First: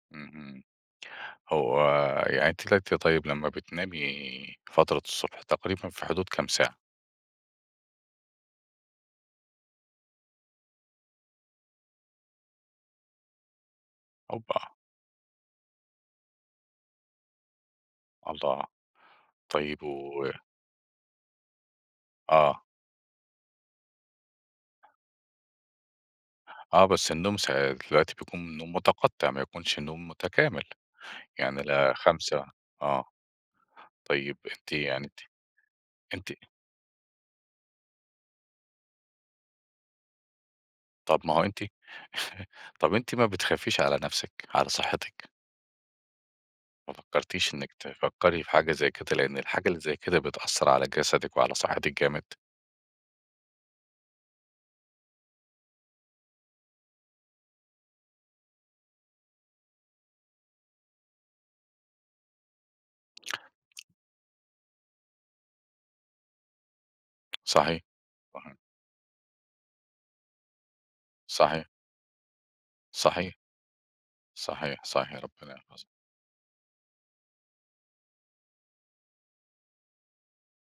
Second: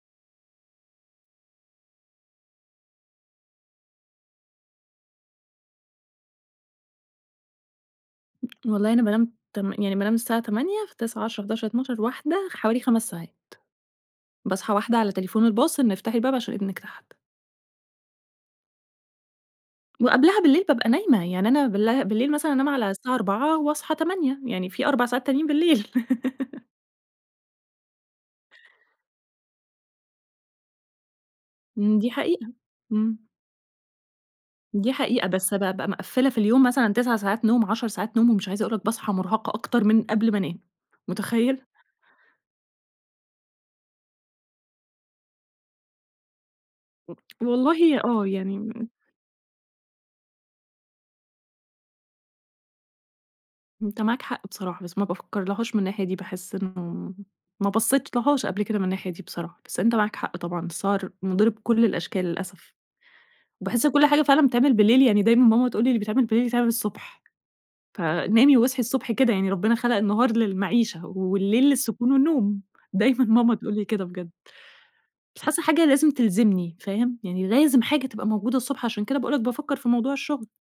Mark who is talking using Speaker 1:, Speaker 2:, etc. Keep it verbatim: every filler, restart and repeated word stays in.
Speaker 1: اهم، هو يعني أنتِ طلعتِ طيب، لمّا بتنامي فترة الصبح تقريبًا في حدود كام ساعة؟
Speaker 2: والله أنا بانام تم يعني بانام الساعة تمانية فتسعة، عشرة، حداشر، اتناشر، واحده حوالي خَمس ساعات.
Speaker 1: أُوبَّا.
Speaker 2: باصحى واحده على تليفون الباص، إن افتحي الباب عشان إبنك تحت.
Speaker 1: الله، طيب و
Speaker 2: وقبلها بالليل بابقى نايمة، يعني أنا بال بالليل مثلًا
Speaker 1: آه.
Speaker 2: أنام على الساعة أربعة واصحى تمانية، يعني في أربع ساعات تانيين بالليل.
Speaker 1: آه، بس النوم س دلوقتي بيكون النوم متقَطَع ما يكونش نوم متكامل، يعني لا،
Speaker 2: إمم، دي
Speaker 1: خمسة
Speaker 2: حقيقة
Speaker 1: آه،
Speaker 2: إمم.
Speaker 1: طيب، أنتِ
Speaker 2: دي
Speaker 1: يعني أنتِ
Speaker 2: حقيقة، بس بابقى مِقفلة في
Speaker 1: أنتِ
Speaker 2: اليوم مثلًا تِسع ساعات نوم عَشر ساعات نوم ومش عايزة أقول لك باصحى مرهَقة أكتر من قبل ما انام،
Speaker 1: طب، ما هو أنتِ
Speaker 2: متخيِل؟
Speaker 1: طب، أنتِ ما بتخافيش على نفسِك، على صحتِك؟ ما فكرتيش إنك
Speaker 2: والله آه،
Speaker 1: تفَكَري في
Speaker 2: يعني
Speaker 1: حاجة
Speaker 2: ام
Speaker 1: زي كده، لأن الحاجة اللي زي كده بتأثر على جسدِك وعلى صحتِك جامد.
Speaker 2: أنت معاك حق بصراحة بس ما بافكر لهاش من الناحية دي، باحس إنه ما بصيتلهاش قبل كده من الناحية دي بصراحة، بس أنت معاك حق طبعًا، السهَر مُضِر بكل الأشكال للأسف، وباحس إن كل حاجة فعلًا بتتعمل بالليل يعني دايمًا ماما تقول لي: "اللي بيتعمل بالليل يتعمل الصبح،
Speaker 1: صحيح، صحيح.
Speaker 2: فنامي واصحي الصبح كده يعني، ربنا خلق النهار للمعيشة
Speaker 1: صحيح.
Speaker 2: والليل للسكون والنوم" دايمًا
Speaker 1: صحيح.
Speaker 2: ماما تقول لي كده بجد.
Speaker 1: صحيح، صحيح،
Speaker 2: بس
Speaker 1: ربنا
Speaker 2: حاسة
Speaker 1: يحفظِك.
Speaker 2: الحاجة لازم تلزمني، فاهم؟ يعني لازم حاجة تبقى موجودة الصبح، عشان كده باقول لك بافكر في موضوع الشغل.